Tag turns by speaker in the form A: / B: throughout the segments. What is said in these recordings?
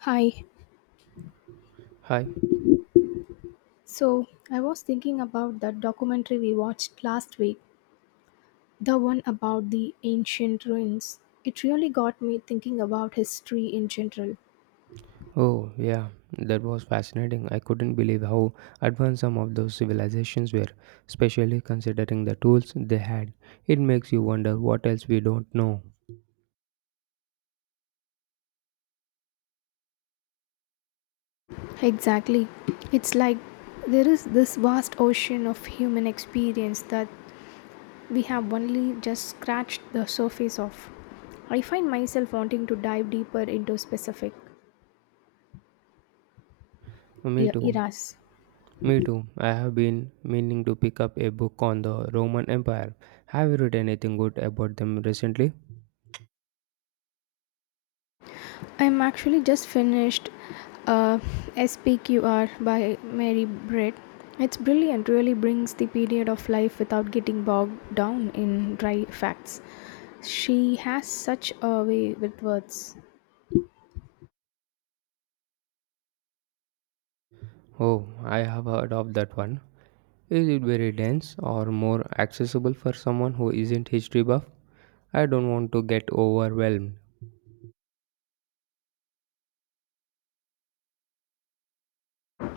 A: Hi.
B: Hi.
A: So, I was thinking about that documentary we watched last week, the one about the ancient ruins. It really got me thinking about history in general.
B: Oh, yeah, that was fascinating. I couldn't believe how advanced some of those civilizations were, especially considering the tools they had. It makes you wonder what else we don't know.
A: Exactly. It's like there is this vast ocean of human experience that we have only just scratched the surface of. I find myself wanting to dive deeper into specific
B: Me too.
A: eras.
B: Me too. I have been meaning to pick up a book on the Roman Empire. Have you read anything good about them recently?
A: I'm actually just finished uh, SPQR by Mary Britt. It's brilliant, really brings the period of life without getting bogged down in dry facts. She has such a way with words.
B: Oh, I have heard of that one. Is it very dense or more accessible for someone who isn't history buff? I don't want to get overwhelmed.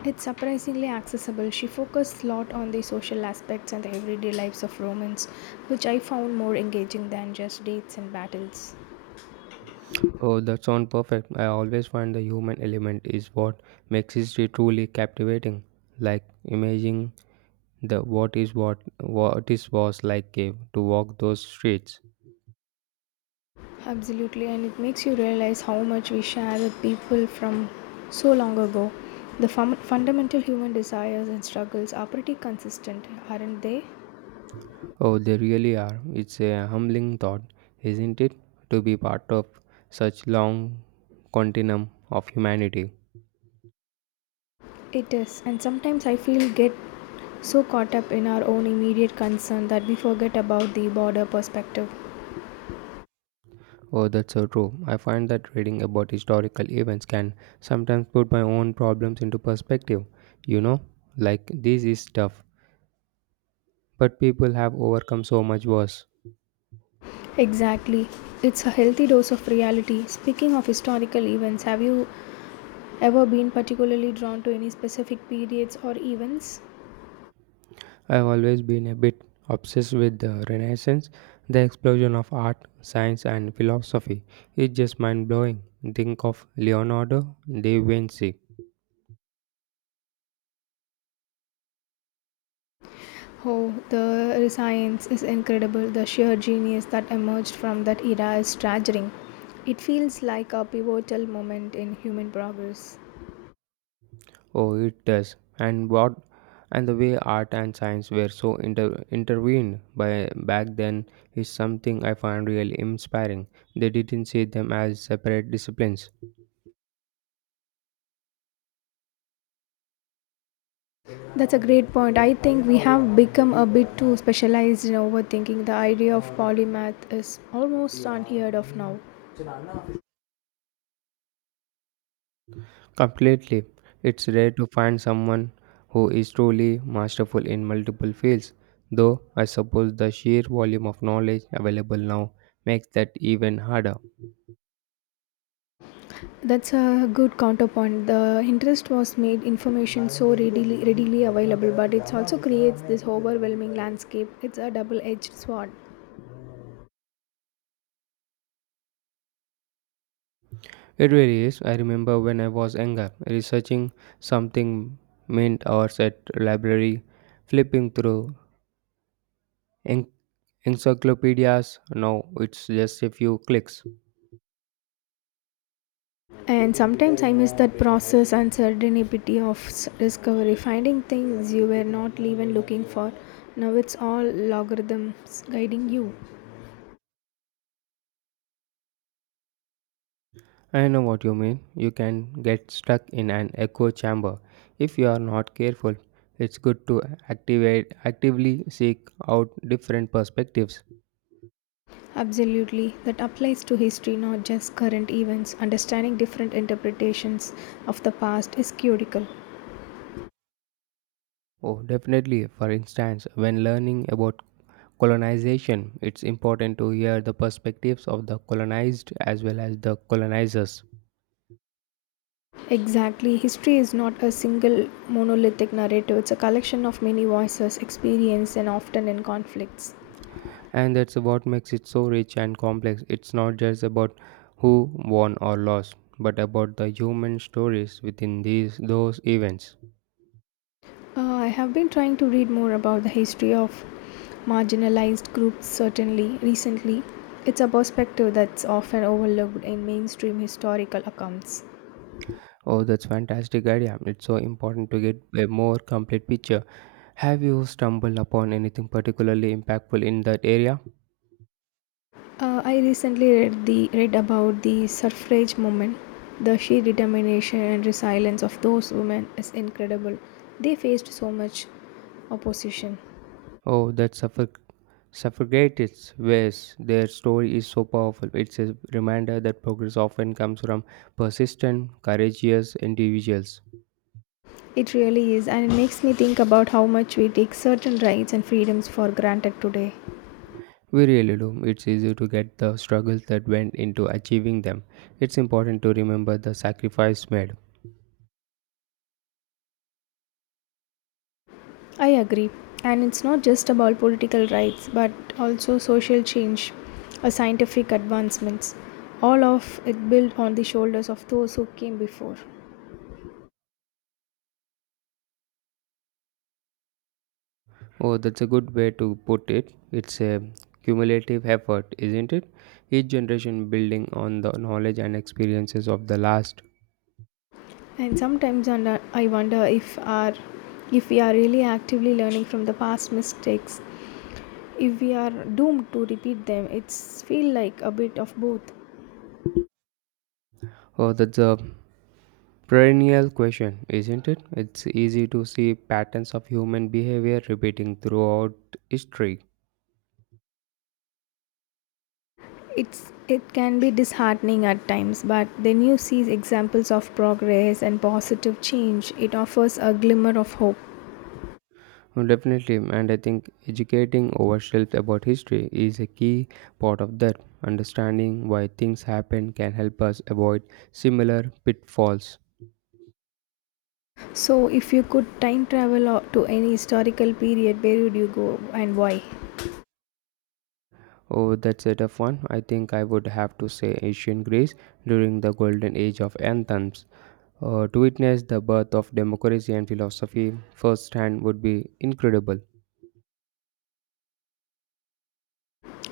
A: It's surprisingly accessible. She focused a lot on the social aspects and the everyday lives of Romans, which I found more engaging than just dates and battles.
B: Oh, that sounds perfect. I always find the human element is what makes history truly captivating. Like imagining the what is was like cave to walk those streets.
A: Absolutely, and it makes you realize how much we share with people from so long ago. The fundamental human desires and struggles are pretty consistent, aren't they?
B: Oh, they really are. It's a humbling thought, isn't it? To be part of such long continuum of humanity.
A: It is, and sometimes I feel get so caught up in our own immediate concern that we forget about the broader perspective.
B: Oh, that's so true. I find that reading about historical events can sometimes put my own problems into perspective. You know, like this is tough but people have overcome so much worse.
A: Exactly. It's a healthy dose of reality. Speaking of historical events, have you ever been particularly drawn to any specific periods or events?
B: I've always been a bit obsessed with the Renaissance, the explosion of art, science, and philosophy. It's just mind blowing. Think of Leonardo da Vinci.
A: Oh, the science is incredible. The sheer genius that emerged from that era is staggering. It feels like a pivotal moment in human progress.
B: Oh, it does. And what? And the way art and science were so intervened by back then is something I find really inspiring. They didn't see them as separate disciplines.
A: That's a great point. I think we have become a bit too specialized in overthinking. The idea of polymath is almost unheard of now.
B: Completely. It's rare to find someone who is truly masterful in multiple fields, though I suppose the sheer volume of knowledge available now makes that even harder.
A: That's a good counterpoint. The interest was made information so readily available, but it also creates this overwhelming landscape. It's a double-edged sword.
B: It really is. I remember when I was younger, researching something meant hours at library, flipping through en- encyclopedias. Now it's just a few clicks.
A: And sometimes I miss that process and serendipity of discovery, finding things you were not even looking for. Now it's all logarithms guiding you.
B: I know what you mean. You can get stuck in an echo chamber if you are not careful. It's good to activate actively seek out different perspectives.
A: Absolutely, that applies to history, not just current events. Understanding different interpretations of the past is critical.
B: Oh, definitely. For instance, when learning about colonization, it's important to hear the perspectives of the colonized as well as the colonizers.
A: Exactly, history is not a single monolithic narrative, it's a collection of many voices, experience, and often in conflicts.
B: And that's what makes it so rich and complex. It's not just about who won or lost, but about the human stories within these those events.
A: I have been trying to read more about the history of marginalized groups, certainly recently. It's a perspective that's often overlooked in mainstream historical accounts.
B: Oh, that's fantastic idea. It's so important to get a more complete picture. Have you stumbled upon anything particularly impactful in that area?
A: I recently read about the suffrage movement. The sheer determination and resilience of those women is incredible. They faced so much opposition.
B: Oh, that suffragettes ways their story is so powerful. It's a reminder that progress often comes from persistent, courageous individuals.
A: It really is, and it makes me think about how much we take certain rights and freedoms for granted today.
B: We really do. It's easy to get the struggles that went into achieving them. It's important to remember the sacrifice made.
A: I agree. And it's not just about political rights, but also social change or scientific advancements. All of it built on the shoulders of those who came before.
B: Oh, that's a good way to put it. It's a cumulative effort, isn't it? Each generation building on the knowledge and experiences of the last.
A: And sometimes under, I wonder if we are really actively learning from the past mistakes. If we are doomed to repeat them, it's feel like a bit of both.
B: Oh, that's a perennial question, isn't it? It's easy to see patterns of human behavior repeating throughout history.
A: It's it can be disheartening at times, but then you see examples of progress and positive change. It offers a glimmer of hope.
B: Oh, definitely, and I think educating ourselves about history is a key part of that. Understanding why things happen can help us avoid similar pitfalls.
A: So, if you could time travel to any historical period, where would you go and why?
B: Oh, that's a tough one. I think I would have to say ancient Greece during the golden age of anthems. To witness the birth of democracy and philosophy firsthand would be incredible.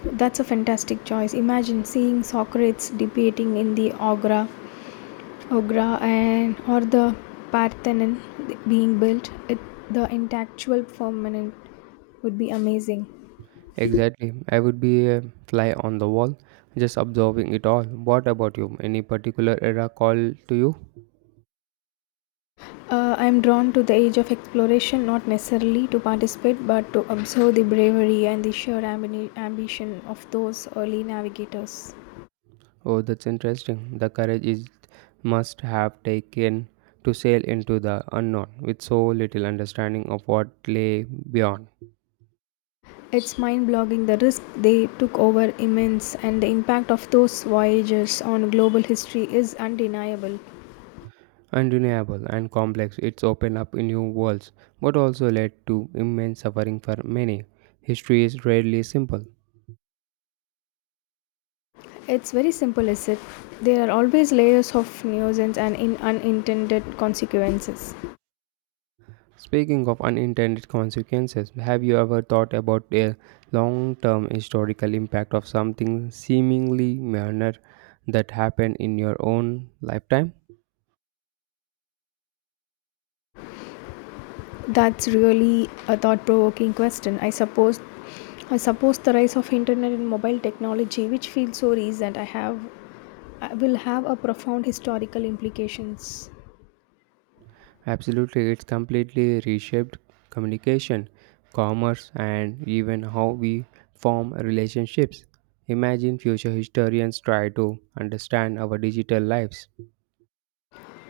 A: That's a fantastic choice. Imagine seeing Socrates debating in the Agra, and or the Parthenon being built. It, the intellectual permanent would be amazing.
B: Exactly. I would be a fly on the wall, just observing it all. What about you? Any particular era call to you?
A: I am drawn to the age of exploration, not necessarily to participate, but to observe the bravery and the sheer ambition of those early navigators.
B: Oh, that's interesting. The courage is must have taken to sail into the unknown with so little understanding of what lay beyond.
A: It's mind-boggling the risk they took over immense and the impact of those voyages on global history is undeniable.
B: Undeniable and complex, it's opened up new worlds, but also led to immense suffering for many. History is rarely simple.
A: It's very simple, is it? There are always layers of nuisance and in unintended consequences.
B: Speaking of unintended consequences, have you ever thought about a long term historical impact of something seemingly minor that happened in your own lifetime?
A: That's really a thought-provoking question. I suppose the rise of internet and mobile technology, which feels so recent, I have will have a profound historical implications.
B: Absolutely, it's completely reshaped communication, commerce, and even how we form relationships. Imagine future historians try to understand our digital lives.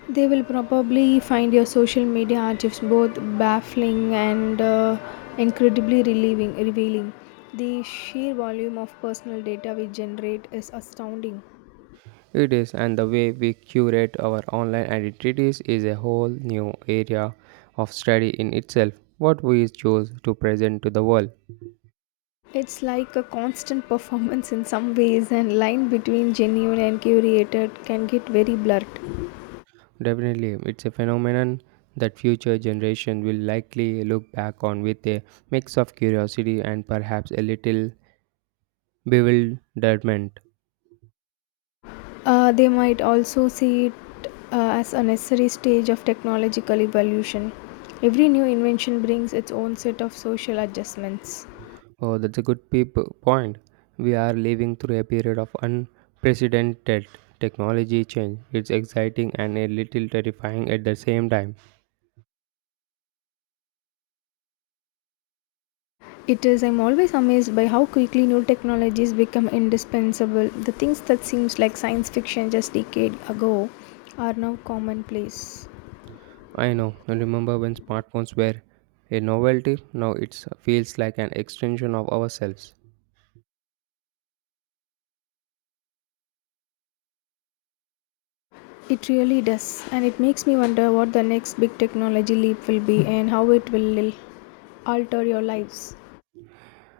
A: They will probably find your social media archives both baffling and incredibly relieving, revealing. The sheer volume of personal data we generate is astounding.
B: It is, and the way we curate our online identities is a whole new area of study in itself. What we choose to present to the world.
A: It's like a constant performance in some ways, and line between genuine and curated can get very blurred.
B: Definitely, it's a phenomenon that future generation will likely look back on with a mix of curiosity and perhaps a little bewilderment.
A: They might also see it as a necessary stage of technological evolution. Every new invention brings its own set of social adjustments.
B: Oh, that's a good peep point. We are living through a period of unprecedented technology change. It's exciting and a little terrifying at the same time.
A: It is, I'm always amazed by how quickly new technologies become indispensable. The things that seems like science fiction just decade ago are now commonplace.
B: I know. I remember when smartphones were a novelty. Now it feels like an extension of ourselves.
A: It really does, and it makes me wonder what the next big technology leap will be and how it will alter your lives.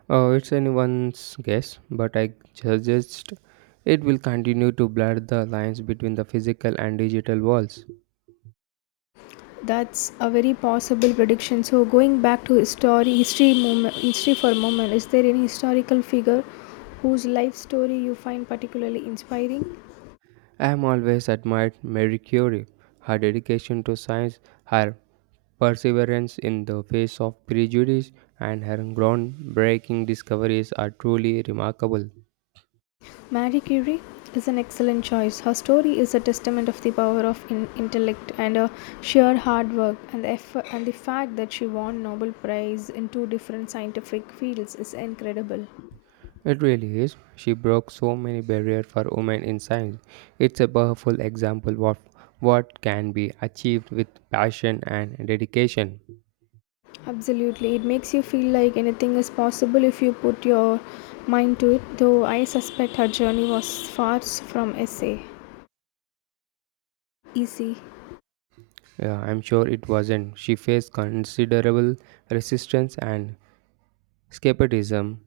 B: Oh, it's anyone's guess, but I suggest it will continue to blur the lines between the physical and digital worlds.
A: That's a very possible prediction. So going back to history for a moment, is there any historical figure whose life story you find particularly inspiring?
B: I have always admired Marie Curie, her dedication to science, her perseverance in the face of prejudice, and her groundbreaking discoveries are truly remarkable.
A: Marie Curie is an excellent choice. Her story is a testament of the power of intellect and her sheer hard work, and the effort and the fact that she won Nobel Prize in two different scientific fields is incredible.
B: It really is. She broke so many barriers for women in science. It's a powerful example of what can be achieved with passion and dedication.
A: Absolutely, it makes you feel like anything is possible if you put your mind to it. Though I suspect her journey was far from easy.
B: Yeah, I'm sure it wasn't. She faced considerable resistance and skepticism.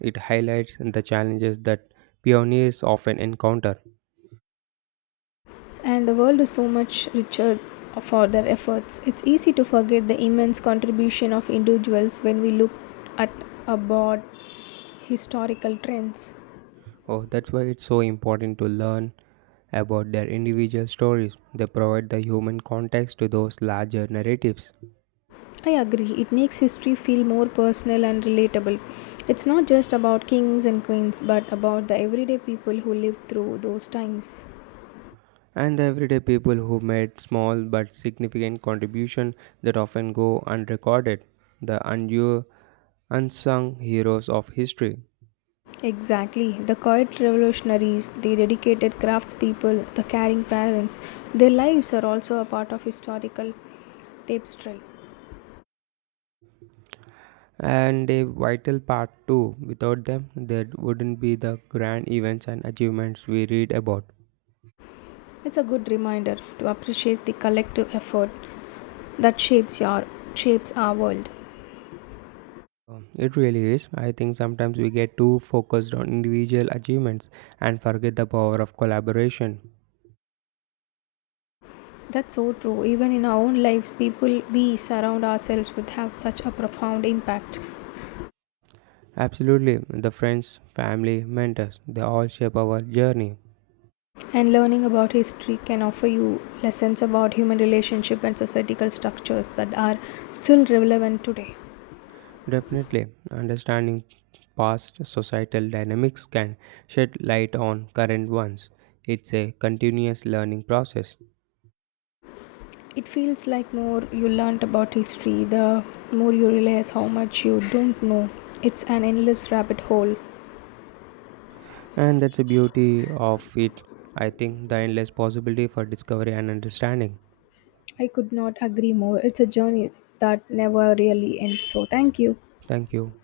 B: It highlights the challenges that pioneers often encounter.
A: And the world is so much richer for their efforts. It's easy to forget the immense contribution of individuals when we look at a broad historical trends.
B: Oh, that's why it's so important to learn about their individual stories. They provide the human context to those larger narratives.
A: I agree, it makes history feel more personal and relatable. It's not just about kings and queens, but about the everyday people who lived through those times.
B: And the everyday people who made small but significant contributions that often go unrecorded, the undue unsung heroes of history.
A: Exactly. The quiet revolutionaries, the dedicated craftspeople, the caring parents, their lives are also a part of historical tapestry.
B: And a vital part too. Without them, there wouldn't be the grand events and achievements we read about.
A: It's a good reminder to appreciate the collective effort that shapes our world.
B: It really is. I think sometimes we get too focused on individual achievements and forget the power of collaboration.
A: That's so true. Even in our own lives, people we surround ourselves with have such a profound impact.
B: Absolutely, the friends, family, mentors, they all shape our journey.
A: And learning about history can offer you lessons about human relationship and societal structures that are still relevant today.
B: Definitely, understanding past societal dynamics can shed light on current ones. It's a continuous learning process,
A: It feels like more you learnt about history, the more you realize how much you don't know. It's an endless rabbit hole.
B: and that's the beauty of it. I think the endless possibility for discovery and understanding.
A: I could not agree more. It's a journey that never really ends. So, thank you.
B: Thank you.